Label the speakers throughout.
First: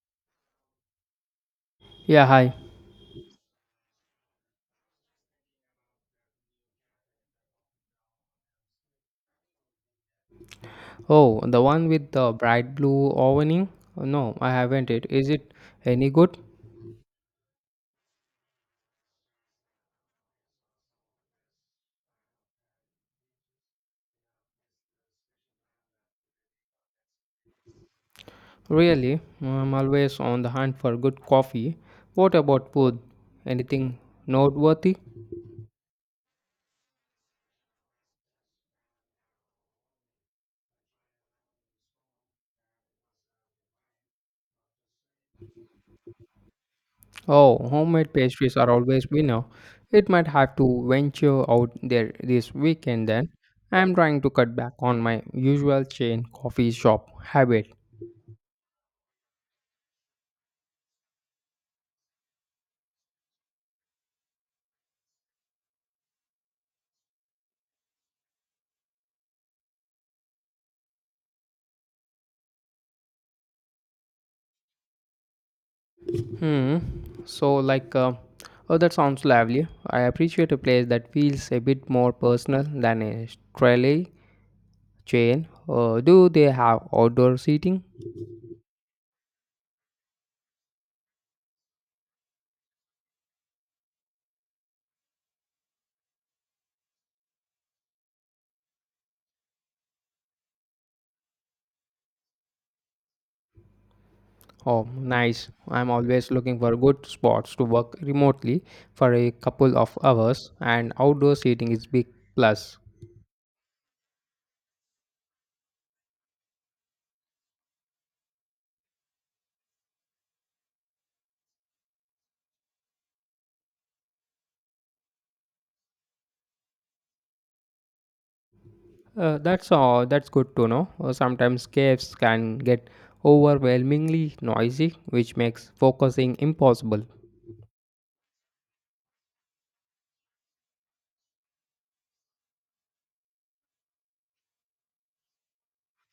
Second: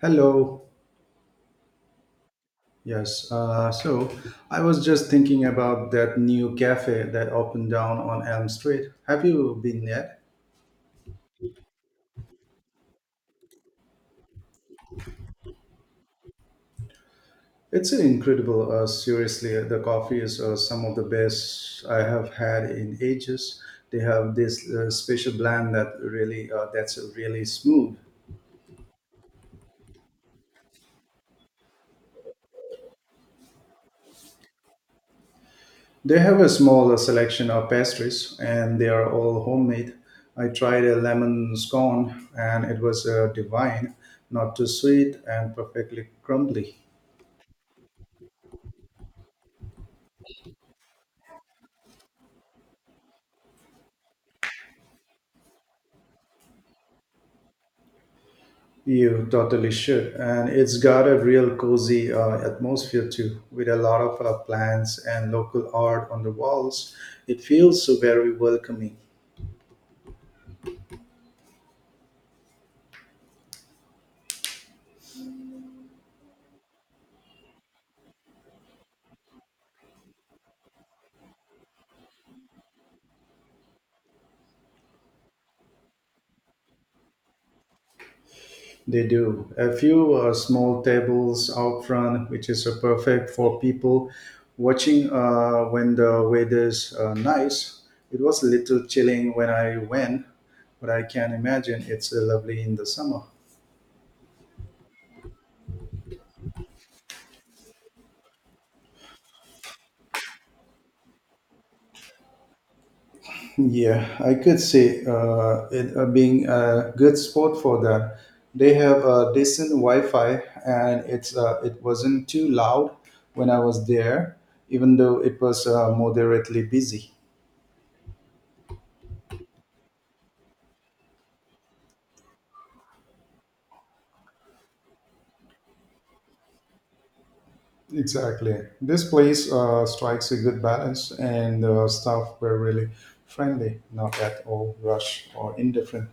Speaker 1: Hello.
Speaker 2: Yeah, hi.
Speaker 1: Yes. So I was just thinking about that new cafe that opened down on Elm Street. Have you been yet?
Speaker 2: Oh, the one with the bright blue awning? No, I haven't it. Is it any good?
Speaker 1: It's an incredible. Seriously, the coffee is some of the best I have had in ages. They have this special blend that really that's really smooth.
Speaker 2: Really? I'm always on the hunt for good coffee. What about food? Anything noteworthy?
Speaker 1: They have a small selection of pastries, and they are all homemade. I tried a lemon scone, and it was divine, not too sweet and perfectly crumbly.
Speaker 2: Oh, homemade pastries are always winner. It might have to venture out there this weekend then. I'm trying to cut back on my usual chain coffee shop habit.
Speaker 1: You totally should. And it's got a real cozy atmosphere too, with a lot of plants and local art on the walls. It feels so very welcoming.
Speaker 2: Hmm. So, like, uh, oh, that sounds lovely. I appreciate a place that feels a bit more personal than a trolley chain. Do they have outdoor seating?
Speaker 1: They do. A few small tables out front, which is perfect for people watching when the weather's nice. It was a little chilling when I went, but I can imagine it's lovely in the summer.
Speaker 2: Oh, nice. I'm always looking for good spots to work remotely for a couple of hours, and outdoor seating is big plus.
Speaker 1: Yeah, I could see it being a good spot for that. They have decent Wi-Fi, and it wasn't too loud when I was there, even though it was moderately busy.
Speaker 2: That's all. That's good to know. Sometimes caves can get overwhelmingly noisy, which makes focusing impossible.
Speaker 1: Exactly, this place strikes a good balance, and the staff were really friendly, not at all rush or indifferent.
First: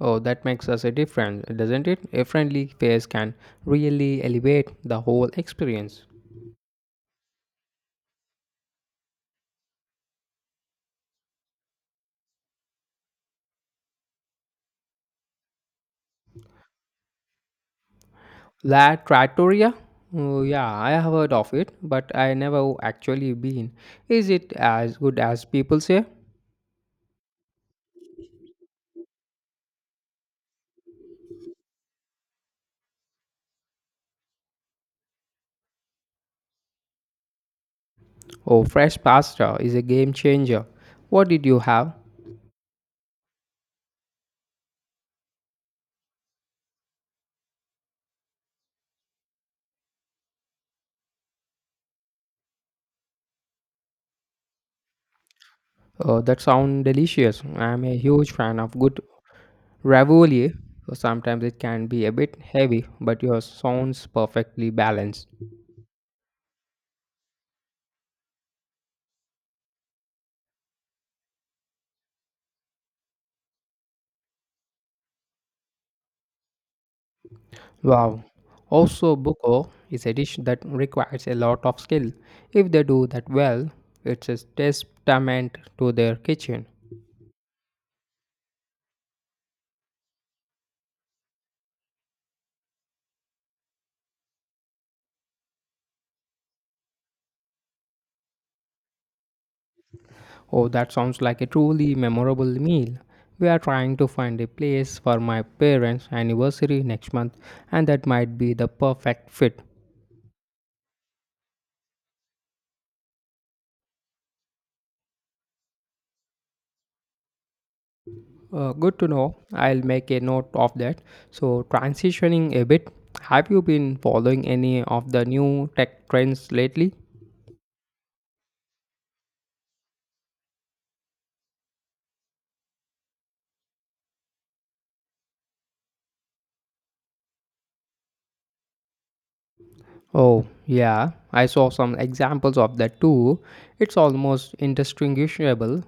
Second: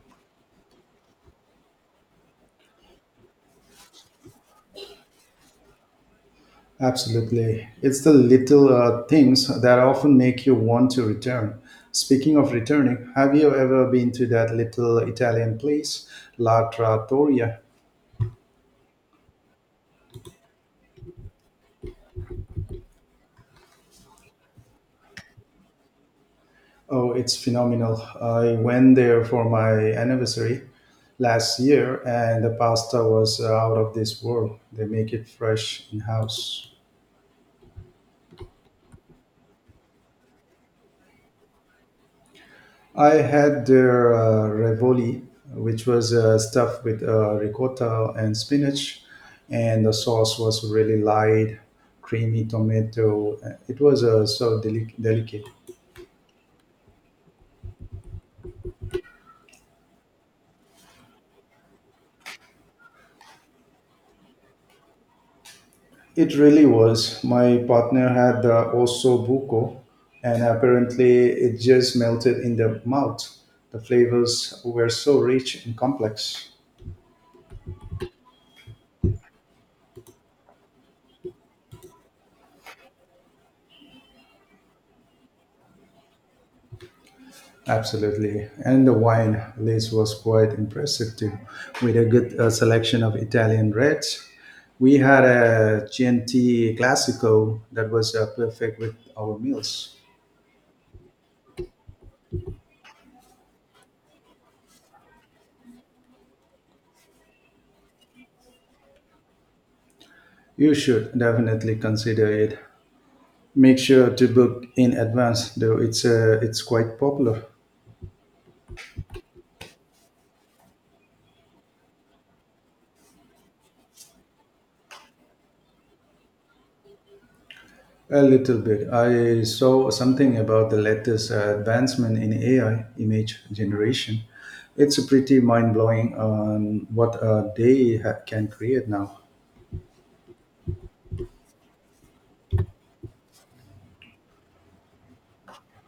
Speaker 2: Oh, that makes us a difference, doesn't it? A friendly face can really elevate the whole experience.
Speaker 1: Absolutely. It's the little things that often make you want to return. Speaking of returning, have you ever been to that little Italian place, La Trattoria?
Speaker 2: La Trattoria? Oh, yeah, I have heard of it, but I never actually been. Is it as good as people say?
Speaker 1: Oh, it's phenomenal. I went there for my anniversary last year and the pasta was out of this world. They make it fresh in house.
Speaker 2: Oh, fresh pasta is a game changer. What did you have?
Speaker 1: I had their ravioli, which was stuffed with ricotta and spinach, and the sauce was really light, creamy tomato. It was so delicate.
Speaker 2: Oh, that sounds delicious. I'm a huge fan of good ravioli. So sometimes it can be a bit heavy, but yours sounds perfectly balanced.
Speaker 1: It really was. My partner had the osso buco, and apparently it just melted in the mouth. The flavors were so rich and complex.
Speaker 2: Wow. Also, buko is a dish that requires a lot of skill. If they do that well, it's a testament to their kitchen.
Speaker 1: Absolutely. And the wine list was quite impressive too, with a good selection of Italian reds. We had a Chianti Classico that was perfect with our meals.
Speaker 2: Oh, that sounds like a truly memorable meal. We are trying to find a place for my parents' anniversary next month, and that might be the perfect fit.
Speaker 1: You should definitely consider it. Make sure to book in advance, though it's quite popular.
Speaker 2: Good to know. I'll make a note of that. So, transitioning a bit, have you been following any of the new tech trends lately?
Speaker 1: A little bit. I saw something about the latest advancement in AI image generation. It's pretty mind blowing on what can create now.
Speaker 2: Oh, yeah, I saw some examples of that too. It's almost indistinguishable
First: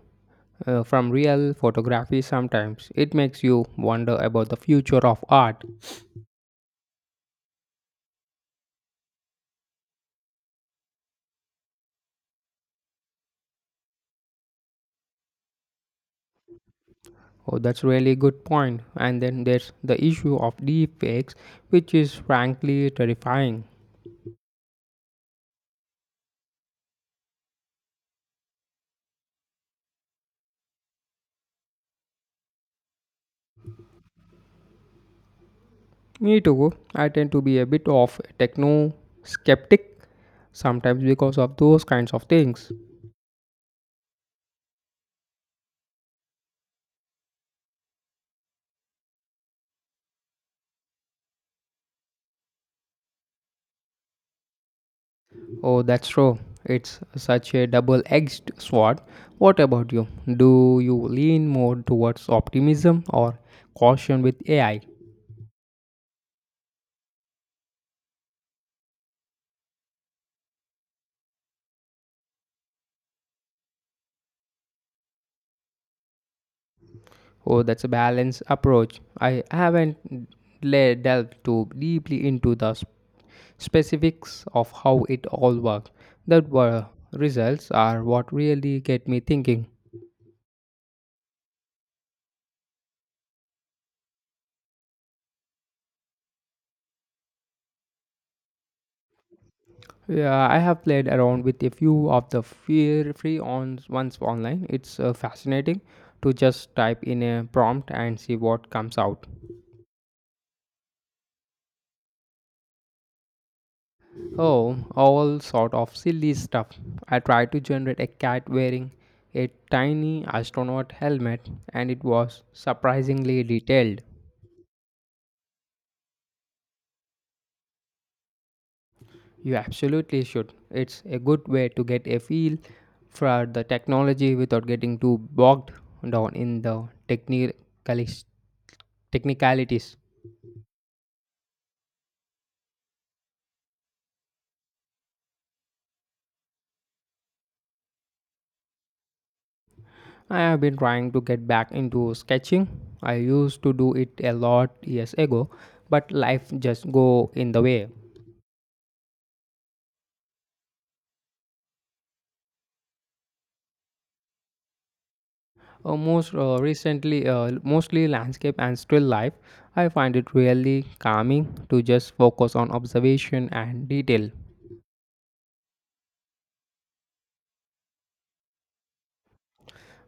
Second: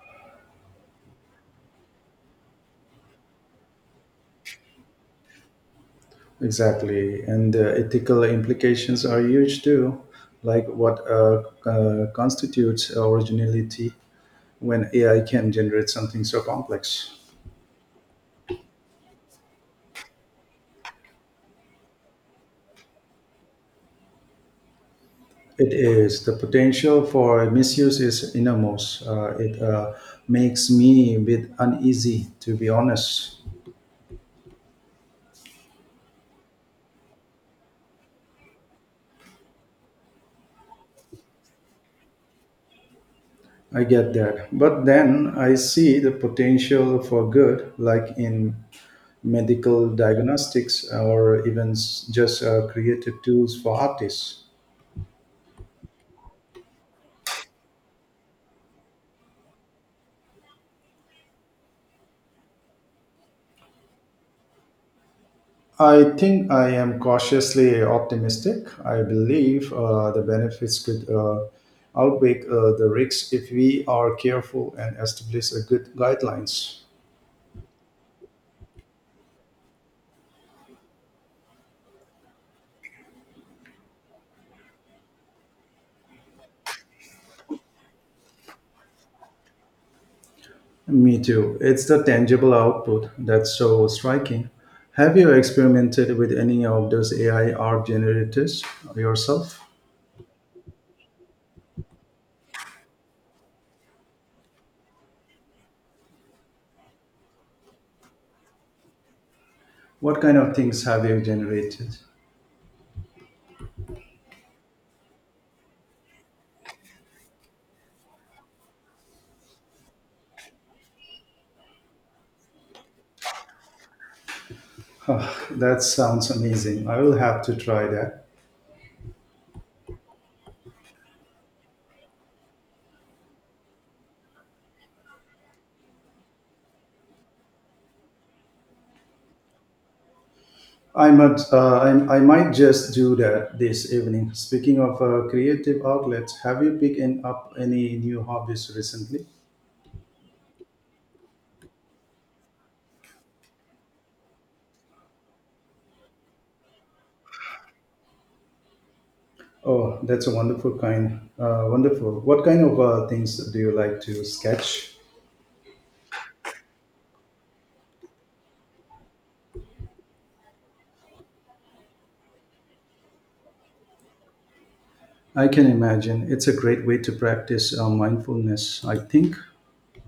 Speaker 2: from real photography sometimes. It makes you wonder about the future of art.
Speaker 1: Exactly. And the ethical implications are huge too, like what constitutes originality when AI can generate something so complex.
Speaker 2: Oh, that's really good point. And then there's the issue of deepfakes, which is frankly terrifying.
Speaker 1: It is. The potential for misuse is enormous. It makes me a bit uneasy, to be honest.
Speaker 2: Me too. I tend to be a bit of a techno skeptic sometimes because of those kinds of things.
Speaker 1: I get that. But then I see the potential for good, like in medical diagnostics or just creative tools for artists.
Speaker 2: Oh, that's true. It's such a double edged sword. What about you? Do you lean more towards optimism or caution with AI?
Speaker 1: I think I am cautiously optimistic. I believe the benefits could outweigh the risks if we are careful and establish a good guidelines.
Speaker 2: Oh, that's a balanced approach. I haven't delved too deeply into the specifics of how it all works. The were results are what really get me thinking.
Speaker 1: Me too. It's the tangible output that's so striking. Have you experimented with any of those AI art generators yourself?
Speaker 2: Yeah, I have played around with a few of the fear free on ones online. It's fascinating to just type in a prompt and see what comes out.
Speaker 1: What kind of things have you generated?
Speaker 2: Oh, all sort of silly stuff. I tried to generate a cat wearing a tiny astronaut helmet and it was surprisingly detailed.
Speaker 1: Ah, that sounds amazing. I will have to try that.
Speaker 2: You absolutely should. It's a good way to get a feel for the technology without getting too bogged down in the technicalities.
Speaker 1: I might, I might just do that this evening. Speaking of creative outlets, have you picked up any new hobbies recently?
Speaker 2: I have been trying to get back into sketching. I used to do it a lot years ago, but life just go in the way.
Speaker 1: Oh, that's a wonderful. What kind of things do you like to sketch?
Speaker 2: Most Recently, mostly landscape and still life. I find it really calming to just focus on observation and detail.
Speaker 1: I can imagine. It's a great way to practice mindfulness, I think.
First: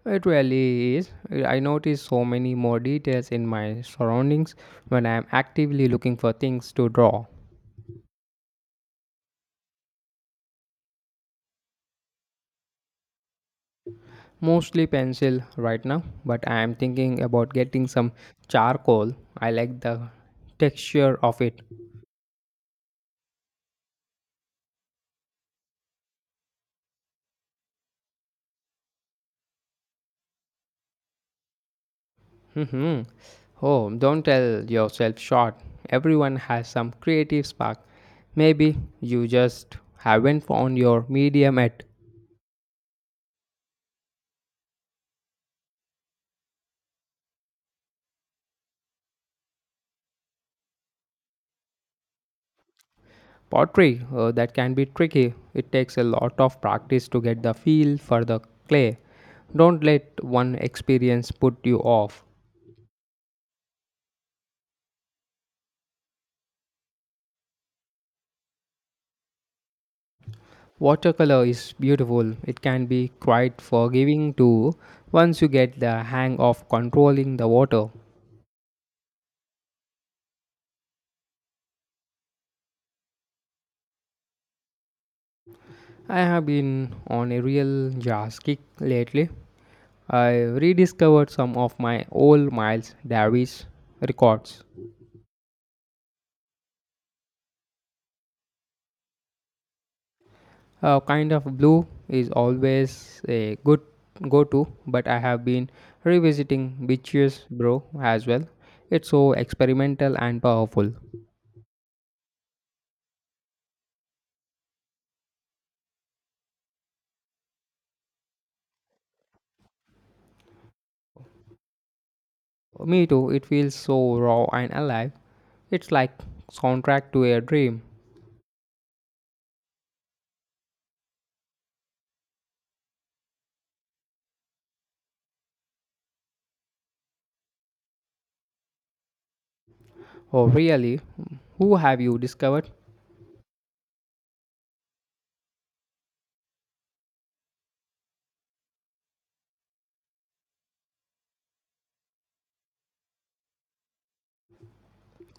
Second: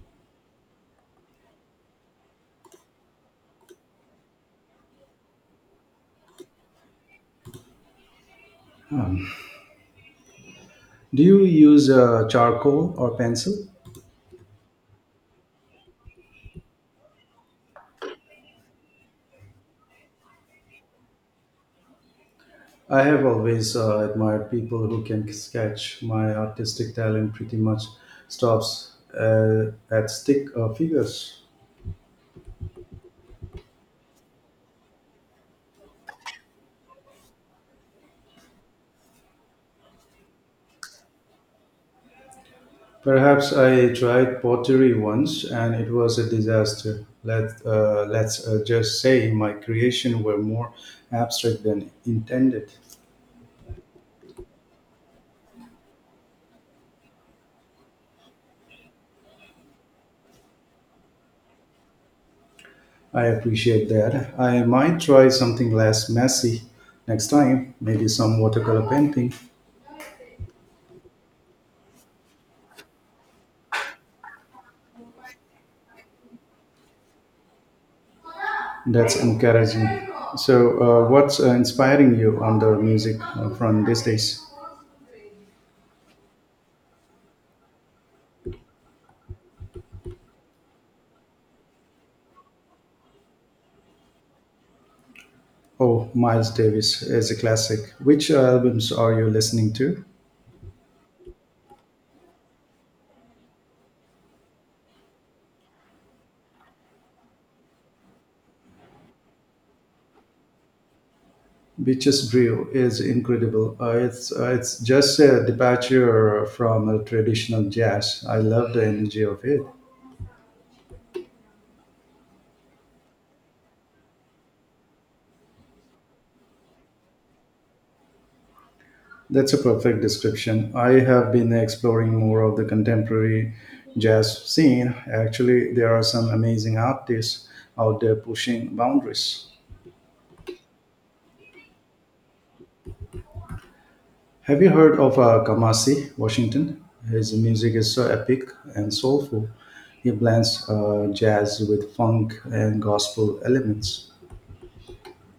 Speaker 2: It really is. I notice so many more details in my surroundings when I am actively looking for things to draw.
Speaker 1: Do you use charcoal or pencil?
Speaker 2: Mostly pencil right now, but I am thinking about getting some charcoal. I like the texture of it.
Speaker 1: I have always admired people who can sketch. My artistic talent pretty much stops at stick figures.
Speaker 2: Mhm. Oh, don't tell yourself short. Everyone has some creative spark. Maybe you just haven't found your medium yet.
Speaker 1: Perhaps I tried pottery once and it was a disaster. Let's just say my creation were more abstract than intended.
Speaker 2: Pottery. That can be tricky. It takes a lot of practice to get the feel for the clay. Don't let one experience put you off.
Speaker 1: I appreciate that. I might try something less messy next time, maybe some watercolor painting.
Speaker 2: Watercolor is beautiful. It can be quite forgiving too once you get the hang of controlling the water.
Speaker 1: That's encouraging. So, what's inspiring you on the music front these days?
Speaker 2: I have been on a real jazz kick lately. I rediscovered some of my old Miles Davis records.
Speaker 1: Oh, Miles Davis is a classic. Which albums are you listening to?
Speaker 2: A kind of blue is always a good go to, but I have been revisiting Beaches Bro as well. It's so experimental and powerful.
Speaker 1: Beaches Brew is incredible. It's just a departure from a traditional jazz. I love the energy of it.
Speaker 2: Me too, it feels so raw and alive. It's like soundtrack to a dream.
Speaker 1: That's a perfect description. I have been exploring more of the contemporary jazz scene. Actually, there are some amazing artists out there pushing boundaries.
Speaker 2: Oh, really? Who have you discovered?
Speaker 1: Have you heard of Kamasi Washington? His music is so epic and soulful. He blends jazz with funk and gospel elements.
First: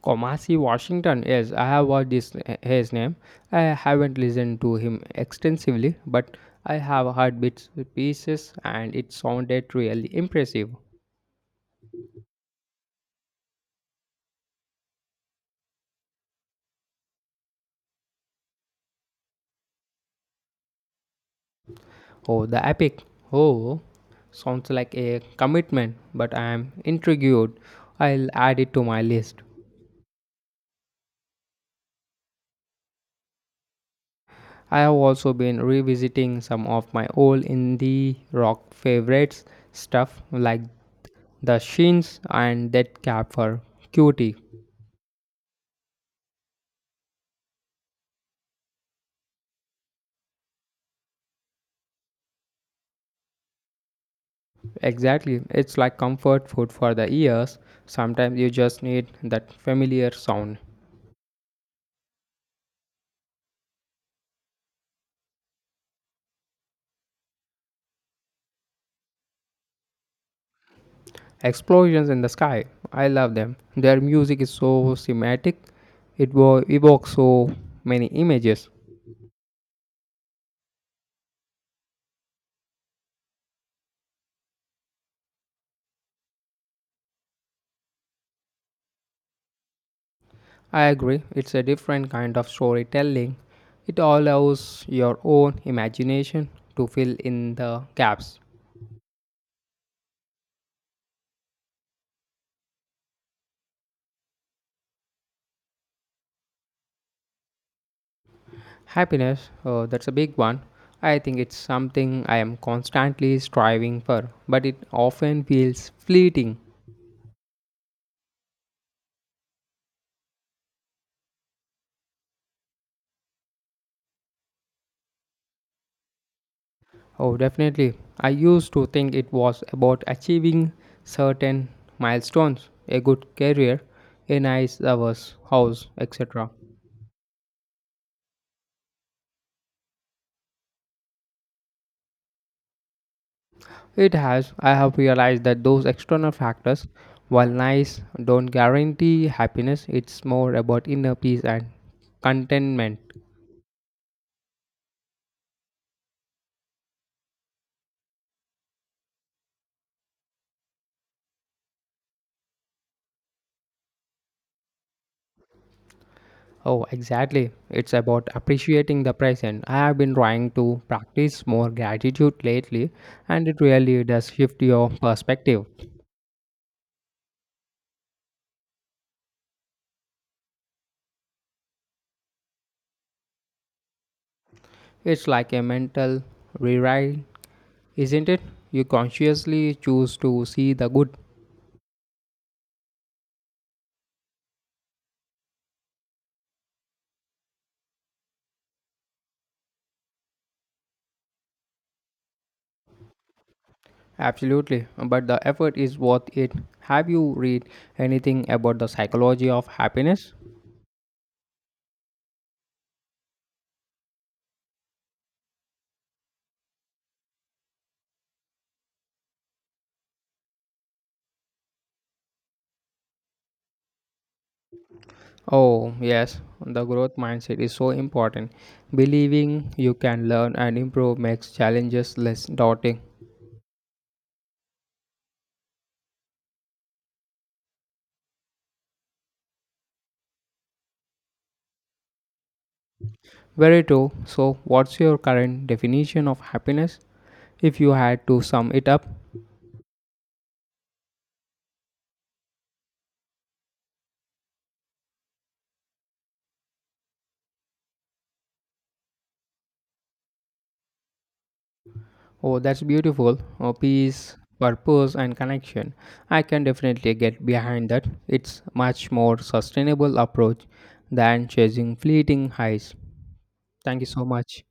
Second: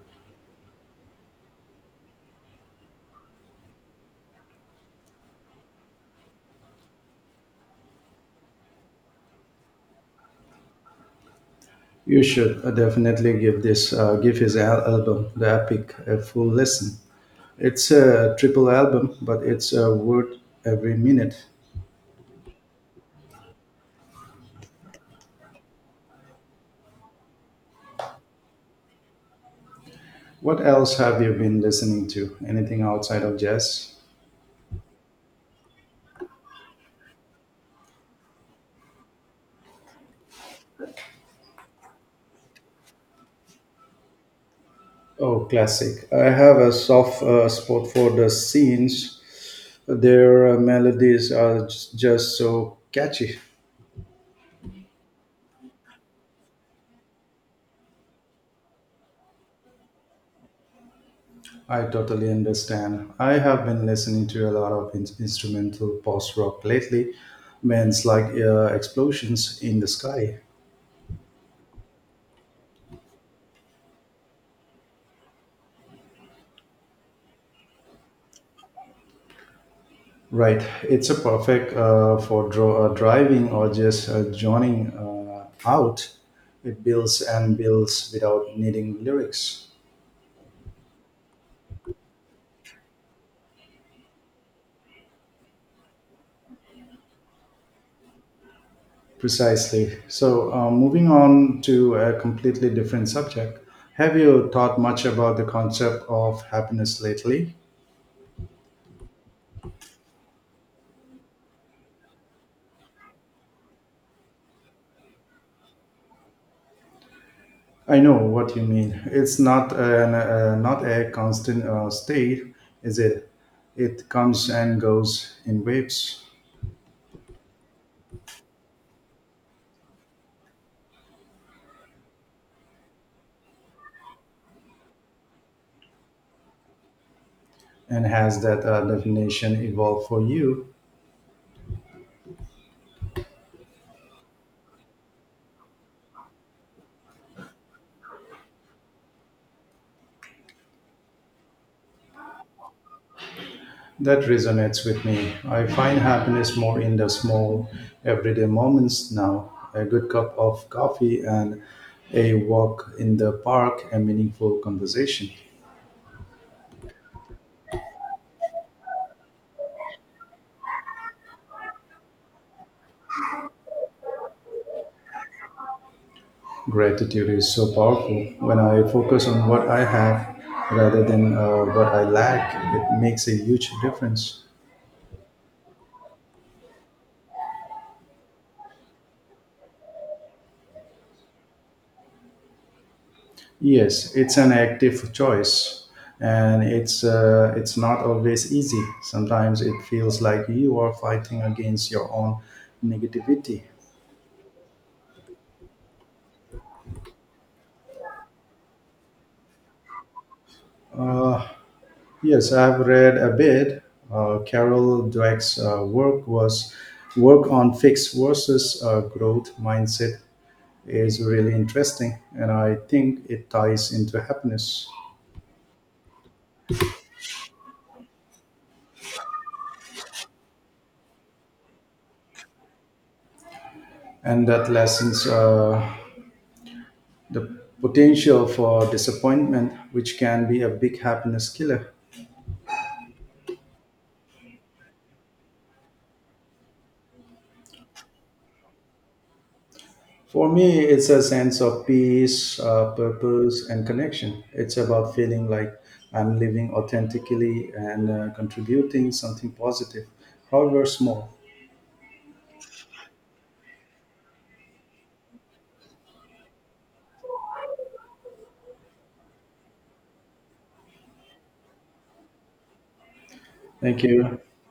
Speaker 2: Komasi Washington. Yes, I have heard this his name. I haven't listened to him extensively, but I have heard bits pieces, and it sounded really impressive.
Speaker 1: You should definitely give his album The Epic a full listen. It's a triple album, but it's worth every minute.
Speaker 2: Oh, the epic. Oh, sounds like a commitment, but I am intrigued. I'll add it to my list.
Speaker 1: What else have you been listening to? Anything outside of jazz?
Speaker 2: I have also been revisiting some of my old indie rock favorites stuff like The sheens and that cap for cutie.
Speaker 1: Oh, classic. I have a soft spot for the scenes. Their melodies are just so catchy.
Speaker 2: Exactly. It's like comfort food for the ears. Sometimes you just need that familiar sound.
Speaker 1: I totally understand. I have been listening to a lot of instrumental post rock lately, bands like Explosions in the Sky.
Speaker 2: Explosions in the sky. I love them. Their music is so cinematic. Evokes so many images.
Speaker 1: Right. It's a perfect for driving or just joining out. It builds and builds without needing lyrics.
Speaker 2: I agree. It's a different kind of storytelling. It allows your own imagination to fill in the gaps.
Speaker 1: Precisely. So, moving on to a completely different subject. Have you thought much about the concept of happiness lately?
Speaker 2: Happiness, oh, that's a big one. I think it's something I am constantly striving for, but it often feels fleeting.
Speaker 1: I know what you mean. It's not a constant state, is it? It comes and goes in waves.
Speaker 2: Oh, definitely. I used to think it was about achieving certain milestones, a good career, a nice house, etc.
Speaker 1: And has that definition evolved for you?
Speaker 2: It has, I have realized that those external factors, while nice, don't guarantee happiness. It's more about inner peace and contentment.
Speaker 1: That resonates with me. I find happiness more in the small, everyday moments now. A good cup of coffee and a walk in the park, a meaningful conversation.
Speaker 2: Oh, exactly. It's about appreciating the present. I have been trying to practice more gratitude lately, and it really does shift your perspective.
Speaker 1: Gratitude is so powerful. When I focus on what I have rather than what I lack, it makes a huge difference.
Speaker 2: It's like a mental rewrite, isn't it? You consciously choose to see the good.
Speaker 1: Yes, it's an active choice, and it's not always easy. Sometimes it feels like you are fighting against your own negativity.
Speaker 2: Absolutely, but the effort is worth it. Have you read anything about the psychology of happiness?
Speaker 1: Uh, yes, I've read a bit. Carol Dweck's work on fixed versus growth mindset is really interesting, and I think it ties into happiness
Speaker 2: Oh, yes, the growth mindset is so important. Believing you can learn and improve makes challenges less daunting.
Speaker 1: and that lessens the potential for disappointment, which can be a big happiness killer.
Speaker 2: Very true. So, what's your current definition of happiness if you had to sum it up?
Speaker 1: For me, it's a sense of peace, purpose, and connection. It's about feeling like I'm living authentically and contributing something positive, however small.
Speaker 2: Oh, that's beautiful. Oh, peace, purpose, and connection. I can definitely get behind that. It's much more sustainable approach than chasing fleeting highs. Thank
Speaker 1: Thank
Speaker 2: you so
Speaker 1: you.
Speaker 2: much.